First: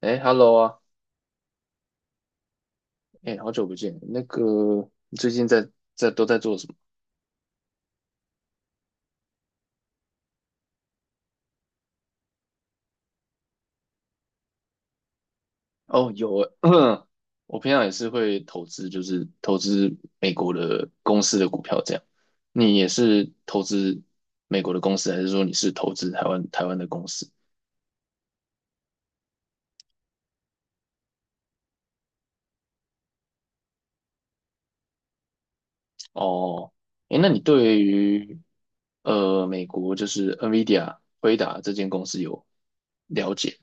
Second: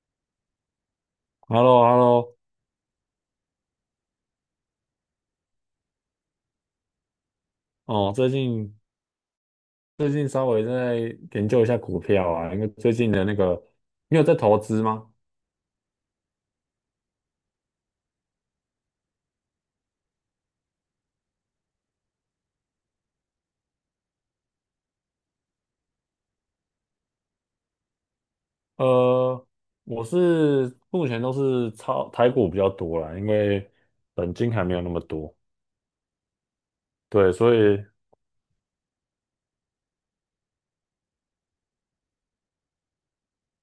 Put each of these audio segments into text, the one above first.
哎，Hello 啊，h e l l o h e l l o 哎，好久不见。那个，你最近在都在做什么？哦，最近稍微在研究一下股票啊，因为最近的那个，你有在投资吗？哦，有诶，我平常也是会投资，就是投资美国的公司的股票这样。你也是投资美国的公司，还是说你是投资台湾的公司？呃，我是目前都是炒台股比较多啦，因为本金还没有那么多，哦，哎，那对，你所对以于美国就是 NVIDIA 辉达这间公司有了解。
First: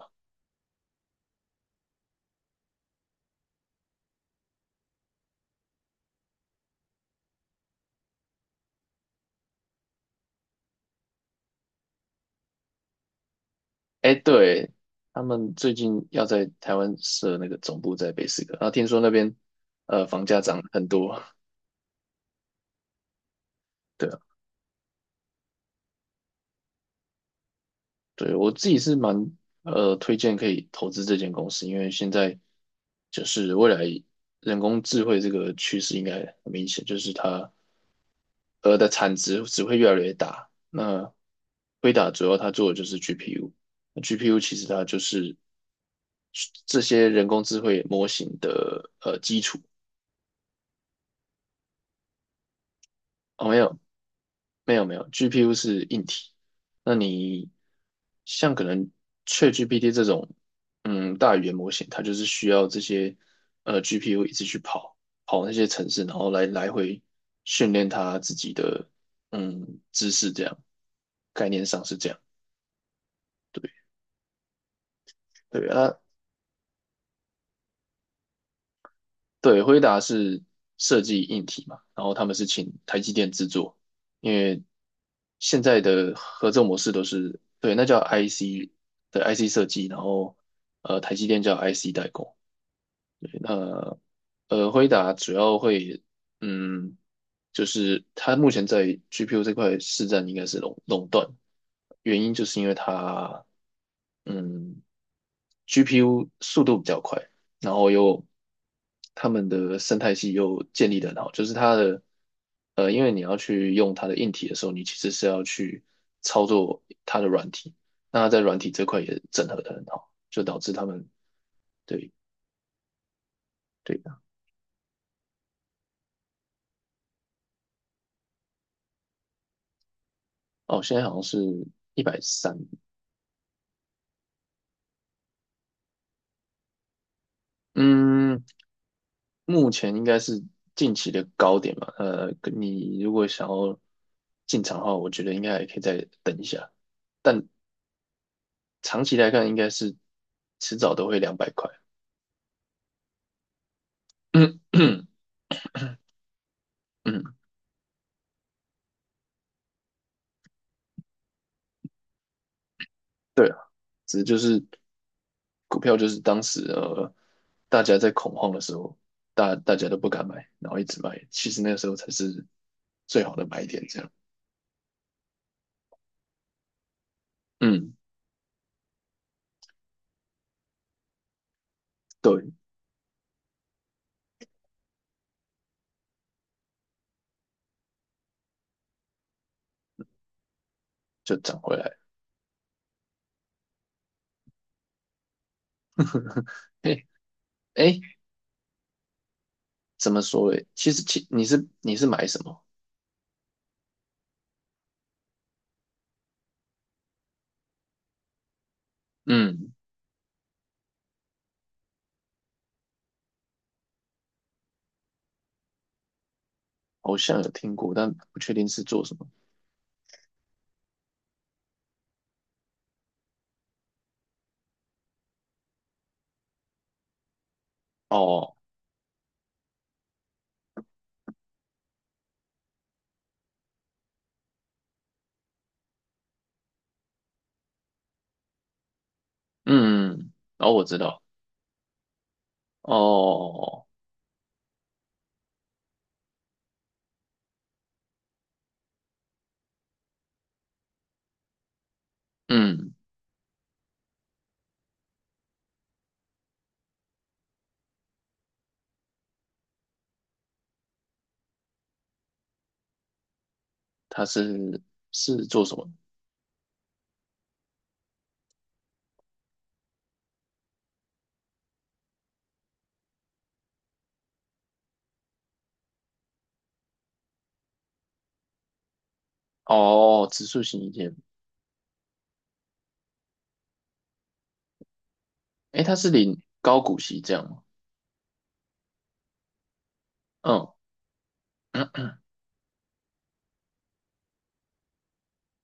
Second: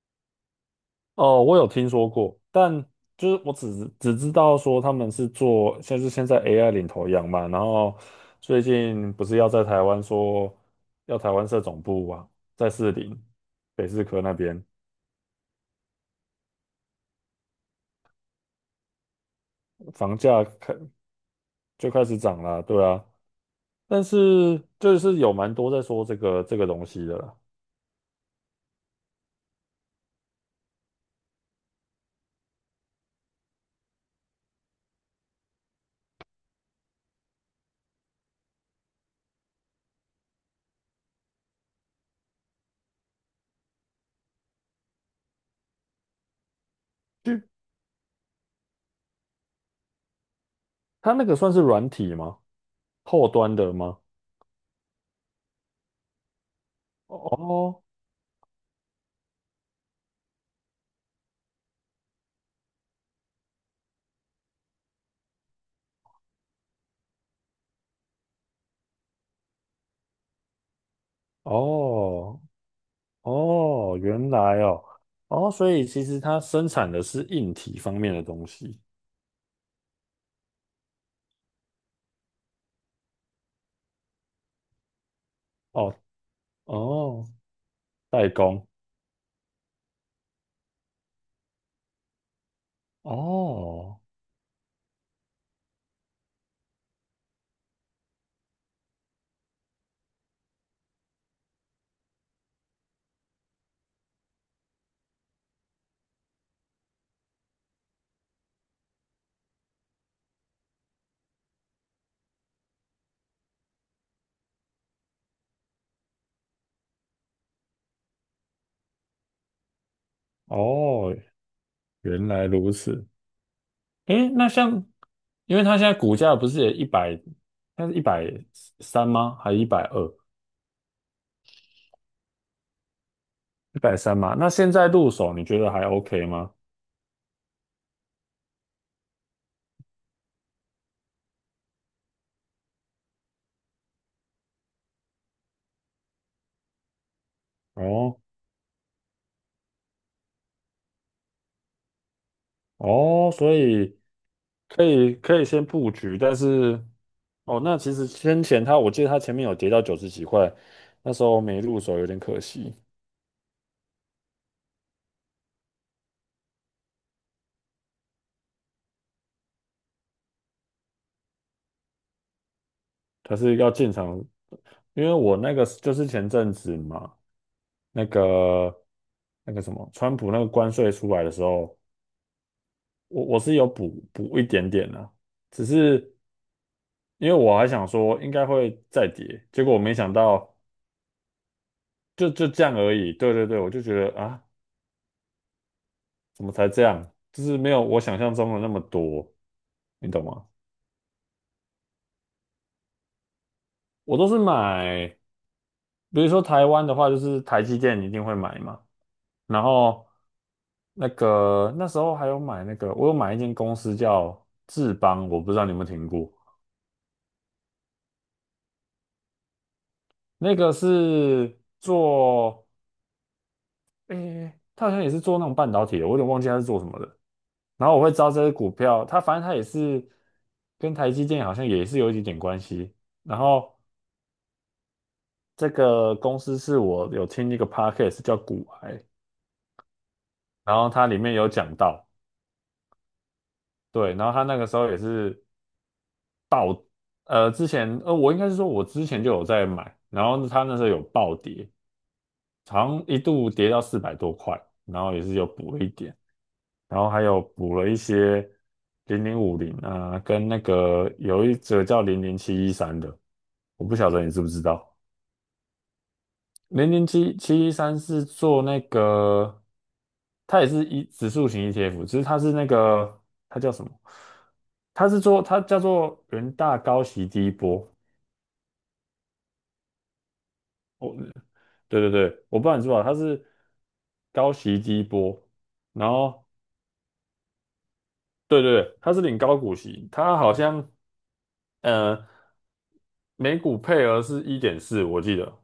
哦，我有听说过，但就是我只知道说他们是做，像是现在 AI 领头羊嘛，然后最近不是要在台湾说要台湾设总部啊，在士林北士哎，科那边。对，他们最近要在台湾设那个总部在北斯科，然后听说那边房房价价涨开很多，就开始涨啦，对啊，但对啊，是就是有蛮多在说这个东西的啦。对我自己是蛮推荐可以投资这间公司，因为现在就是未来人工智慧这个趋势应该很明显，就是它的产值只会越来越大。那辉达主要它做的就是 GPU，那 GPU 其实它就是这些人工就智慧模型的基础。它那个算是软体吗？后哦，端没的有吗？没有没有，GPU 是硬体。那你哦像可能 ChatGPT 这种，大语言模型，它就是需要这些GPU 一直去跑那些程式，然后来回训练它自己的知识，这样概念上是这样。哦对哦，原来哦哦，对所以啊，其实它生产的是硬体方面的东西。对，辉达是设计硬体嘛，然后他们是请台积电制作，因为现在哦的合作模式都哦，是，对，那叫 代工。IC 的 IC 设计，然后台积电叫 IC 代工，呃哦辉达主要会，嗯，就是它目前在 GPU 这块市占应该是垄断，原因就是因为它，嗯，GPU 速度比较快，然后又他们的生态系又建立的很好，就是它的，因为你要去用它的硬体的时候，你其实是要去操作它的软体，那它在软体这块也整合的很好，就导致他们哦，对。原来如此。对诶，那像，因为它现在股价不是也一百，它是一百三吗？还是120？哦，现在好像是130，一百三嘛，那现在入手你觉得还 OK 吗？嗯，目前应该是近期的高点吧。你如果想要进场的话，我觉得应该还可以再等一下，但哦长期来看，应该是迟早都会200块。哦，所以 可嗯以可以先布局，但是嗯，哦，那其实先前他，我记得他前面有跌到九十几块，那时候没入手有点可惜。对啊，只是就是股票就是当时大家在恐慌的时候，大家都不敢买，然后一直卖，其实那个时候才是最好可的是买要点，进这样。场，因为我那个就是前阵子嘛，嗯，那个那个什么，川普那个关税出来的时候，对，我是有补一点点啦、只是因为我还想说应该会再跌，结果我没想到就涨回来。就这样而已。对对对，我就觉得啊，怎么才这嘿，样？就是没有哎，我想象中的那么多，你怎么懂说吗？诶？其实你是买什么？我都是买，比如说台湾的话，就是台积电一定会买嘛。然嗯，后那时候还有买那个，我有买一间公司叫智邦，我不知道你有没有听过。好像有听过，但不确定是做什么。那个是做，诶、他好像也是做那种半导体的，我有点忘记他是做什么的。然后我会知道这只哦，股票，它反正它也是跟台积电好像也是有一点点关系。然后这个公司是我有听一个 podcast 叫股癌，嗯，哦，然我后知它里道。面有讲到，哦，对，然后他那个时候也是，之前，我应该是说我之前就有在买，然后他那时候有暴跌，好嗯，像一度跌到四百多块，然后也是有补一点。然后还有补了一些零零五零啊，跟那个有一则叫零零七一三的，我不晓得它你知不知是道。是做什么？零零七七一三是做那个，它也是一指数型 ETF，只是它是那个它叫什么？它是做它叫做元大高息低波。哦，指数型 ETF。哦，对对对，我不知道你知不知道，它是高息低波，诶，它然是领后高股息这样吗？对对对，它是领高股息，它好嗯，像。呃。每股配额是一点四，我记得。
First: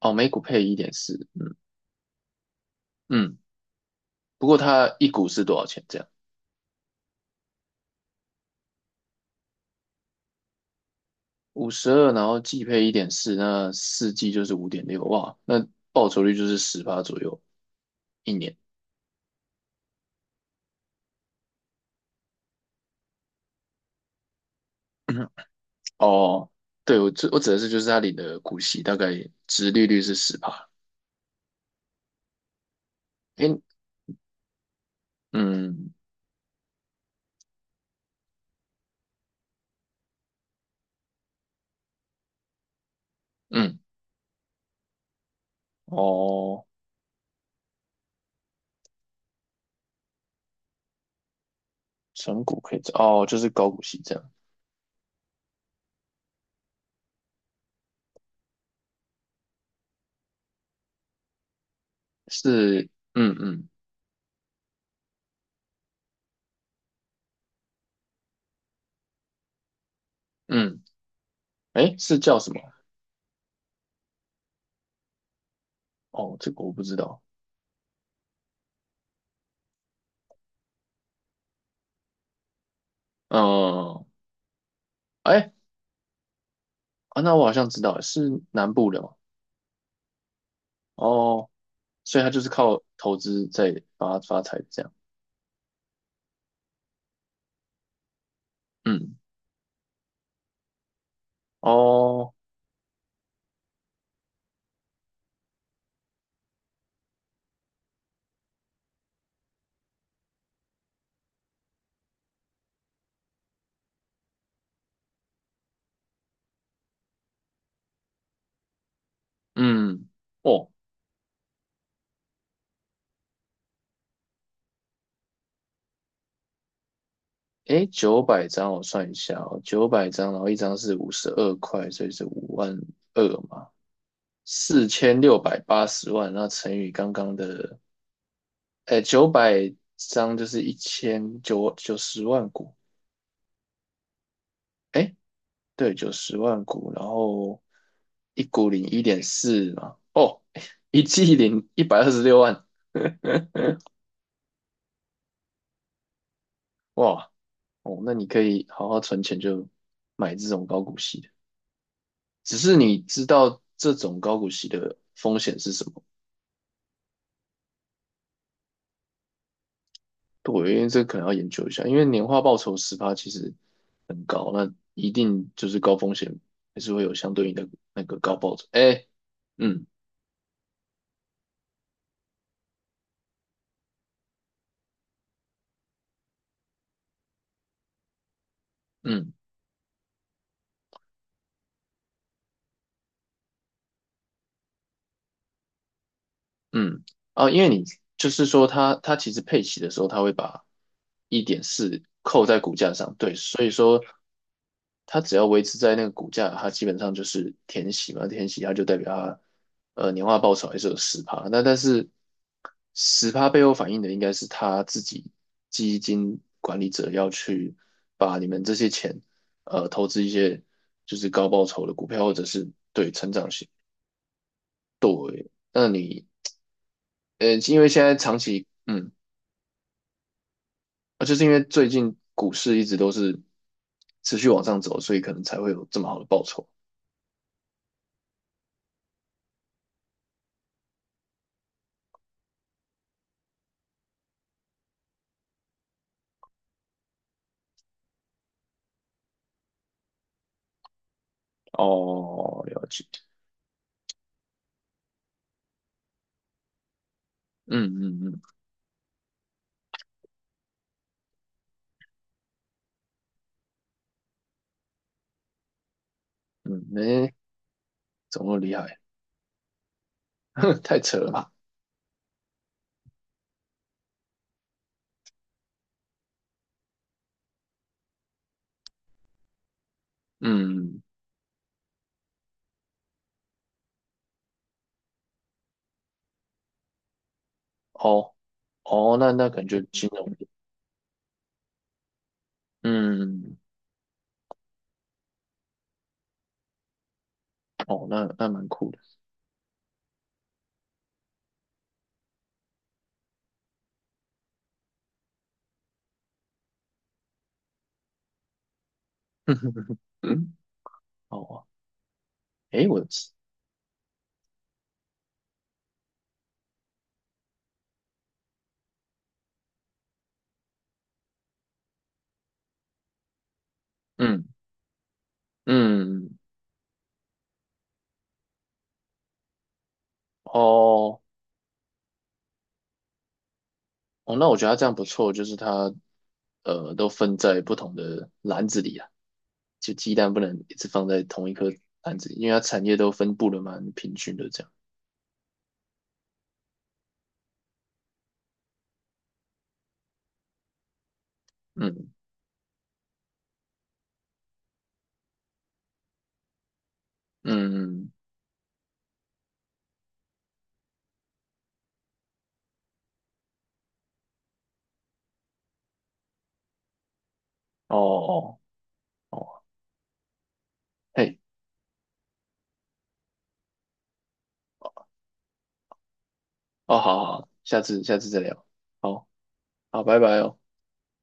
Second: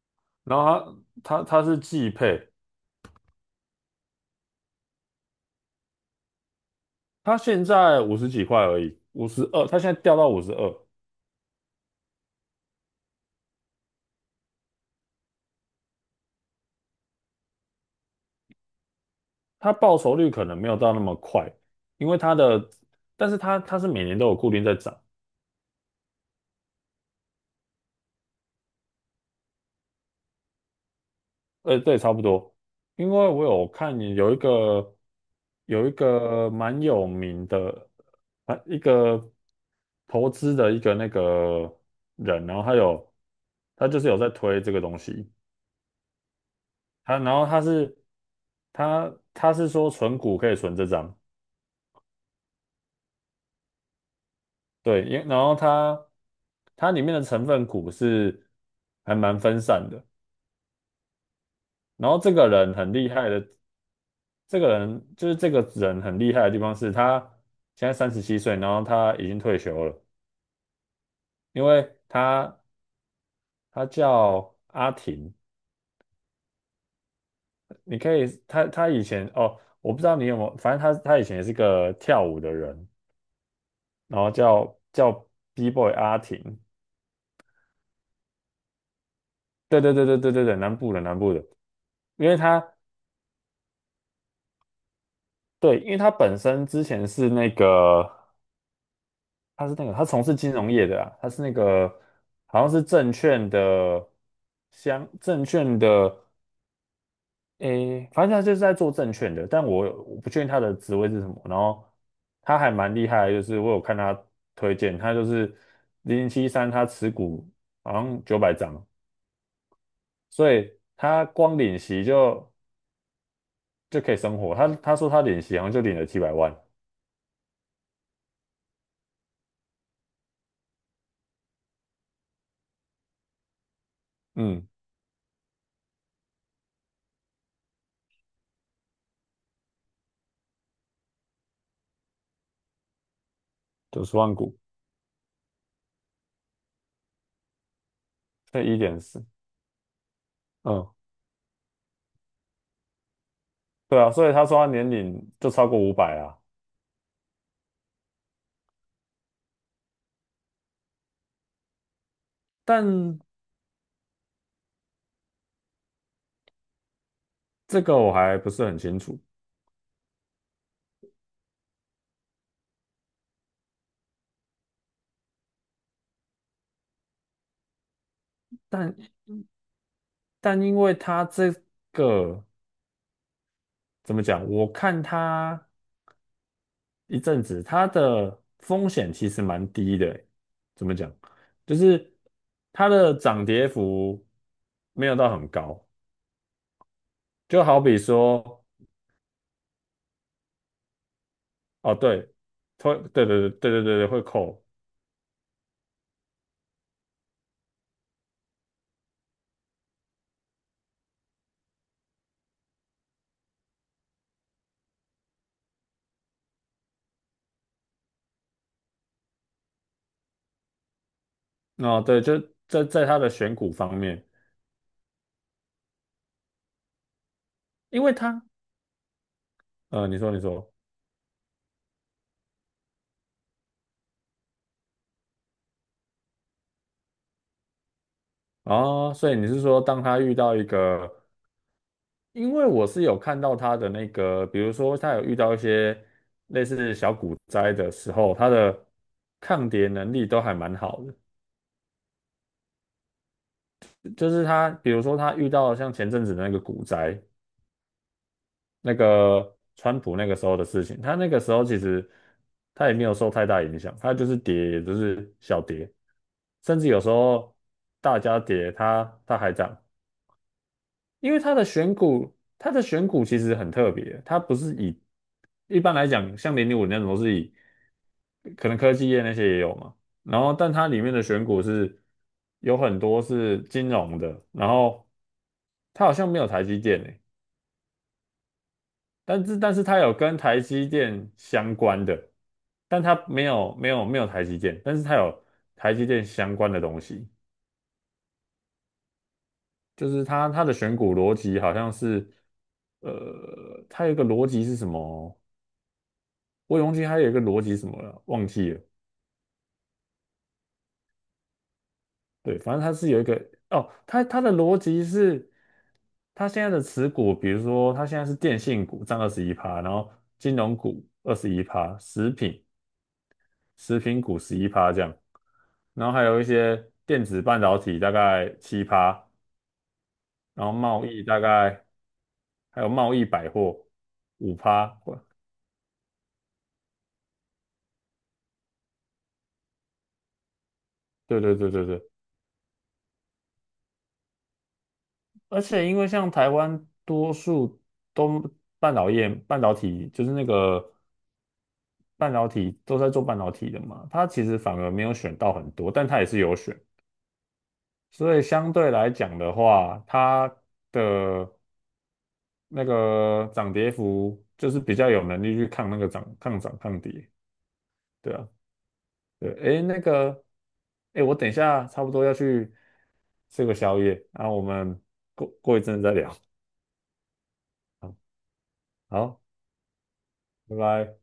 哦，每股然配后一点四。它它嗯它是季配，嗯，不过它一股是多少钱？这样它现在五十几块而已，五十二，它现在掉到五十二，五十二，五十二然后季配一点四，那四季就是5.6。哇，那报酬率就是18左右一年。它报酬率可能没有到那么快，因为它的，但是它是每年都有固定在涨，哦，对，我指的是就是他领的股息大概殖利率是十趴。对，差不多。因为我诶，有看有一个嗯蛮有名的啊一个投资的一个那个人，然后嗯，他就是有在推这个东西。哦，他然后他是他他是说存股可以存这张，存股可以这哦，就是高股息这样，对，然后他他里面的成分股是还蛮分散的。然后这个人是，很厉害嗯的，嗯这个人就是这个人很厉害的地方是他现在37岁，然后他已经退休了，嗯，因诶，为是叫什么？他叫阿婷，哦，这个我不知道。你可以他他以前哦，我不知道你有没有，反正他以前也是个跳舞的人，嗯，然后叫 诶，B-boy 阿婷，啊，那我好像知道，是南部的嘛。对对对对对对对，南部的南部的，哦，所以因他为就是他靠投资在发财这样。对，因为他本身之前是那个，嗯，他是那个，他从事金融业的啊，他是那个哦，好像是证券的证券的，诶，反正他就是在做证券的，但我不确定他的职位是什么，然后他还蛮厉害的就是我有看他推荐，他就是零零七三，他持股好像900张。嗯。所哦，以他光领息就可以生活。他说他领息好像就领了几百万，诶，九百张我算一下哦，九百张，然后一张是52块，所以是52,000嘛，嗯，4,680万，那乘以刚刚的，诶，九百张就是一千九九十万股，90万股，诶，对，九十万股，然后一现在股一领点一点四，四嘛，哦，嗯，一季领126万，对啊，所以他说他年龄就超过五百啊，哇，哦，那你可以好好存钱就买这种高股息的，只是你但知道这种高股息的风险是什么？这个我还不是很清楚，对，因为这可能要研究一下，因为年化报酬十趴其实很高，那一定就是高风险，还是会有相对应的那个高报酬。哎，但嗯但因为他这个怎么讲，我看他一阵子，他的风险其嗯实蛮低的欸怎么讲，就是它的涨跌幅没有到很高，嗯，啊，因就为好你比就是说，说它其实配齐的时候，它会把一点哦，四对，扣在股价会，上，对对对，对所以对对对说对，会扣。它只要维持在那个股价，它基本上就是填息嘛，填息它就代表它年化报酬还是有十趴。那但是十趴背后反映的应该是他自己基金管理者要去把你们这些钱投资一些就是高报酬的哦，股对，票或就者是在对它的成长选型。股方面，那你因为因现为在长他，期。你说，啊，就是因为最近股市一直都是持续往上走，所以可能才会有这么好的报酬。哦，所以你是说，当他遇到一个，因为我是有看到他的那个，比如说他有遇到一些类似小股灾的时候，他的抗跌能力都还蛮好的。哦，了解。就是他，比如说他遇到像前阵子的那个股灾，嗯嗯嗯。那个川普那个时候的事情，他那个时候其实他也没有受太大影响，他就是跌，也就是小跌，甚嗯，至有时诶，候大家怎么那么跌，厉害？他还涨。太扯了因为吧？它的选股，它的选股其实很特别，它不是以一般来讲，像零零五那种都是以可能科技业那些也有嘛，然后但它里嗯，面的选股是有很多是金融的，然后它好像没有台积电诶，哦，哦，那但那是感但觉是它金有融跟业，台积电相关的，但它没嗯，有没有没有台积电，但是它有台积电相关的东西。哦，那蛮酷的，就是它的选股逻辑好像是，它有一个逻辑是什么？我也忘记它有一个逻辑是什么了，忘记了。嗯，哦，对，反正诶，它我，是有一个哦，它的逻辑是，它现在的持股，比如说它现在是电信股占二十一趴，然后金融股二十一趴，食品股嗯十一趴这样，然后还嗯，有一些电子半导体大概7%，然后贸哦易大概还有贸易百货哦，那五我觉得他这趴，样不错，就是他，都分在不同的篮子里啊，就鸡蛋不能一直放在对同一对颗对对对。篮子里，因为它产业都分布的蛮平均的，这样，而且因为像台湾多数都半导体，就是那个嗯半导体都在做半导体的嘛，它其实反而没有选到很多，但它也是有选，嗯，嗯所以相对来讲的话，它的那个涨跌幅就是比较有能力去抗那个涨、抗跌，哦对啊，哦对，哦，诶，那个，诶，我嘿。等一下差不多要去吃个宵夜，那我们过一阵再聊，哦，好好，好下次好，下次再聊，好好好，拜拜哦。拜拜。